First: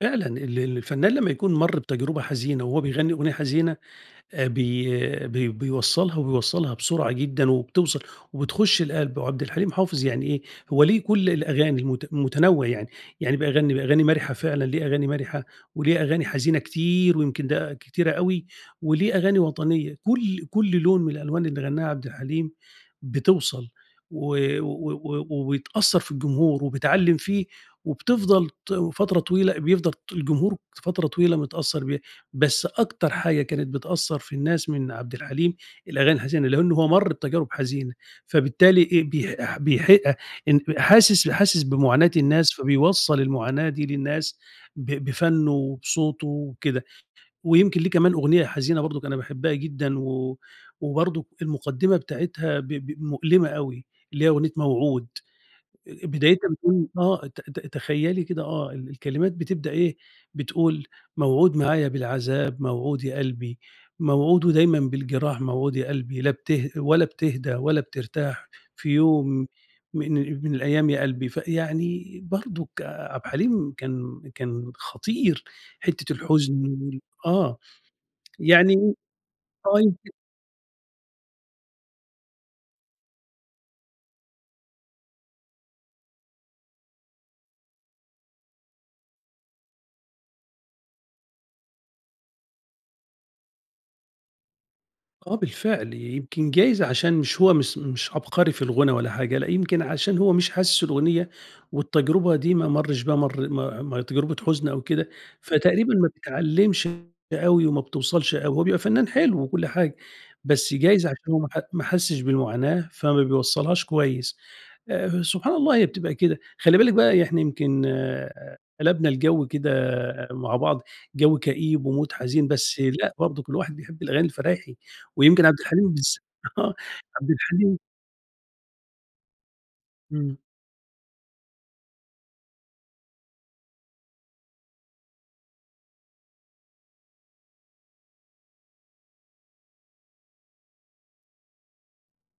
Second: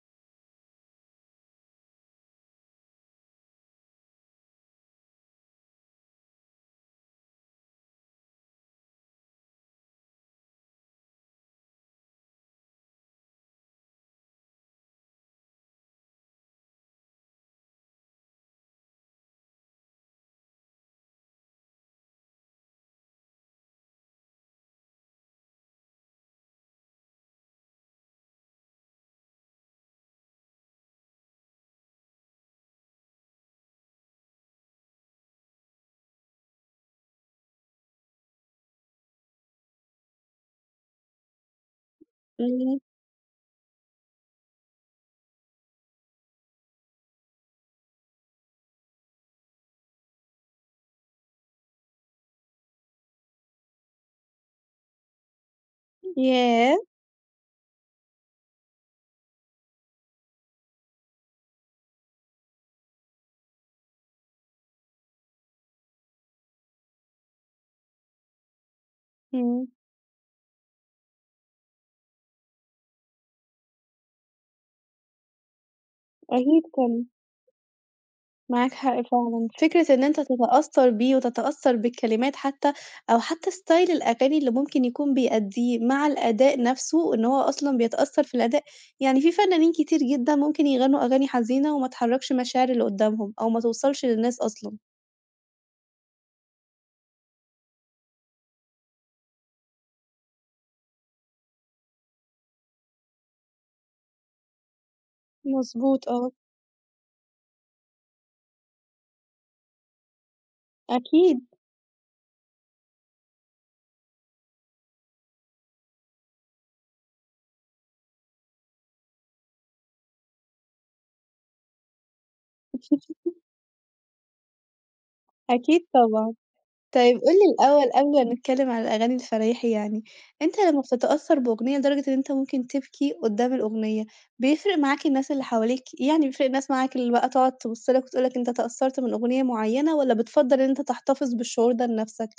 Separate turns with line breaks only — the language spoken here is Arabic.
فعلًا ال ال الفنان لمّا يكون مَر بتجربة حزينة وهو بيغني أغنية حزينة، آآ، بي بي بيوصّلها وبيوصّلها بسرعة جدًا، وبتوصَل وبتخش القلب. وعبدالحليم حافظ يعني إيه، هو ليه كلّ الأغاني المت متنوع يعني، يعني بيغني أغاني مرحة فعلًا ليه أغاني مرحة، وليه أغاني حزينة كتير، ويمكن ده كتيرة أوي، وليه أغاني وطنية، كلّ كلّ لون من الألوان اللي غناها عبد الحليم، بتوصَل و و و وبتأثّر في الجمهور وبتعلِّم فيه، وبتفضل ت و فترة طويلة بيفضل ط الجمهور فترة طويلة متأثّر بيها، بس أكتر حاجة كانت بتأثّر في الناس من عبدالحليم الأغاني الحزينة، لإن هو مَر بتجارب حزينة، فبالتالي إيه، بيح ح بيحق ان حاسس حاسس بمعاناة الناس
امم.
فبيوصّل المعاناة دي للناس، ب بفنُّه وبصوته وكده. ويمكن ليه كمان أغنية حزينة برضه أنا باحبها جدًا و وبرضه المقدّمة بتاعتها ب ب مؤلمة أوي، اللي هي أغنية موعود، أ أ بدايتها
ياه!
بتكون آه ت ت تخيّلي كده آه ال الكلمات بتبدأ إيه، بتقول "موعود معايا بالعذاب موعود يا قلبي، موعود ودايمًا بالجراح موعود يا قلبي، لا بته ولا بتهدى ولا بترتاح، في يوم
إمم.
من من الأيام يا قلبي." فيعني برضه عبدالحليم كان كان خطير، حتّة الحزن
أكيد
وال
طبعًا.
آه،
معاك
يعني
حق فعلًا،
آه
فكرة إن
يمك
أنت تتأثّر بيه وتتأثّر بالكلمات حتّى، أو حتّى ستايل الأغاني اللي ممكن يكون بيأديه، مع الأداء نفْسه إن هو أصلًا بيتأثّر في الأداء، يعني في فنانين كتير جدًا ممكن يغنوا أغاني حزينة، وما تحركش مشاعر اللي قدّامهم، أو ما توصلش للناس أصلًا.
آه بالفعل يمكن جايز عشان مش هو مش- مش عبقري في الغُنا ولا حاجة، لأ يمكن عشان هو مش حاسس الأغنية، والتجربة دي ما مَرش ب مر ما آآ تجربة حزن أو كده، فتقريبًا ما
مضبوط، آه.
بتعلِّمش أوي وما بتوصَلش أوي، هو بيبقى فنان حلو وكلّ حاجة، بس جايز عشان هو
أكيد.
ما ح ما حسّش بالمعاناة فما بيوصّلهاش كويس. آآ، سبحان الله هي بتبقى كده، خلّي بالِك بقى إحنا يعني يمكن قلبنا الجو كده مع بعض جو كئيب ومود حزين، بس لأ برضه كلّ واحد بيحب الأغاني الفرايحي، ويمكن عبد
أكيد
الحليم بالذ
طبعًا،
آه،
طيب قُل
عبد
لي
الحليم
الأول قبل ما نتكلّم عن الأغاني الفرايحي يعني،
إمم.
أنت لمّا بتتأثّر بأغنية لدرجة إن أنت ممكن تبكي قدّام الأغنية، بيفرق معاك الناس اللي حواليك، يعني بيفرق الناس معاك اللي بقى تقعد تبُص لك وتقول لك أنت اتأثّرت من أغنية معيّنة، والّا بتفضّل إن أنت تحتفظ بالشعور ده لنفْسك؟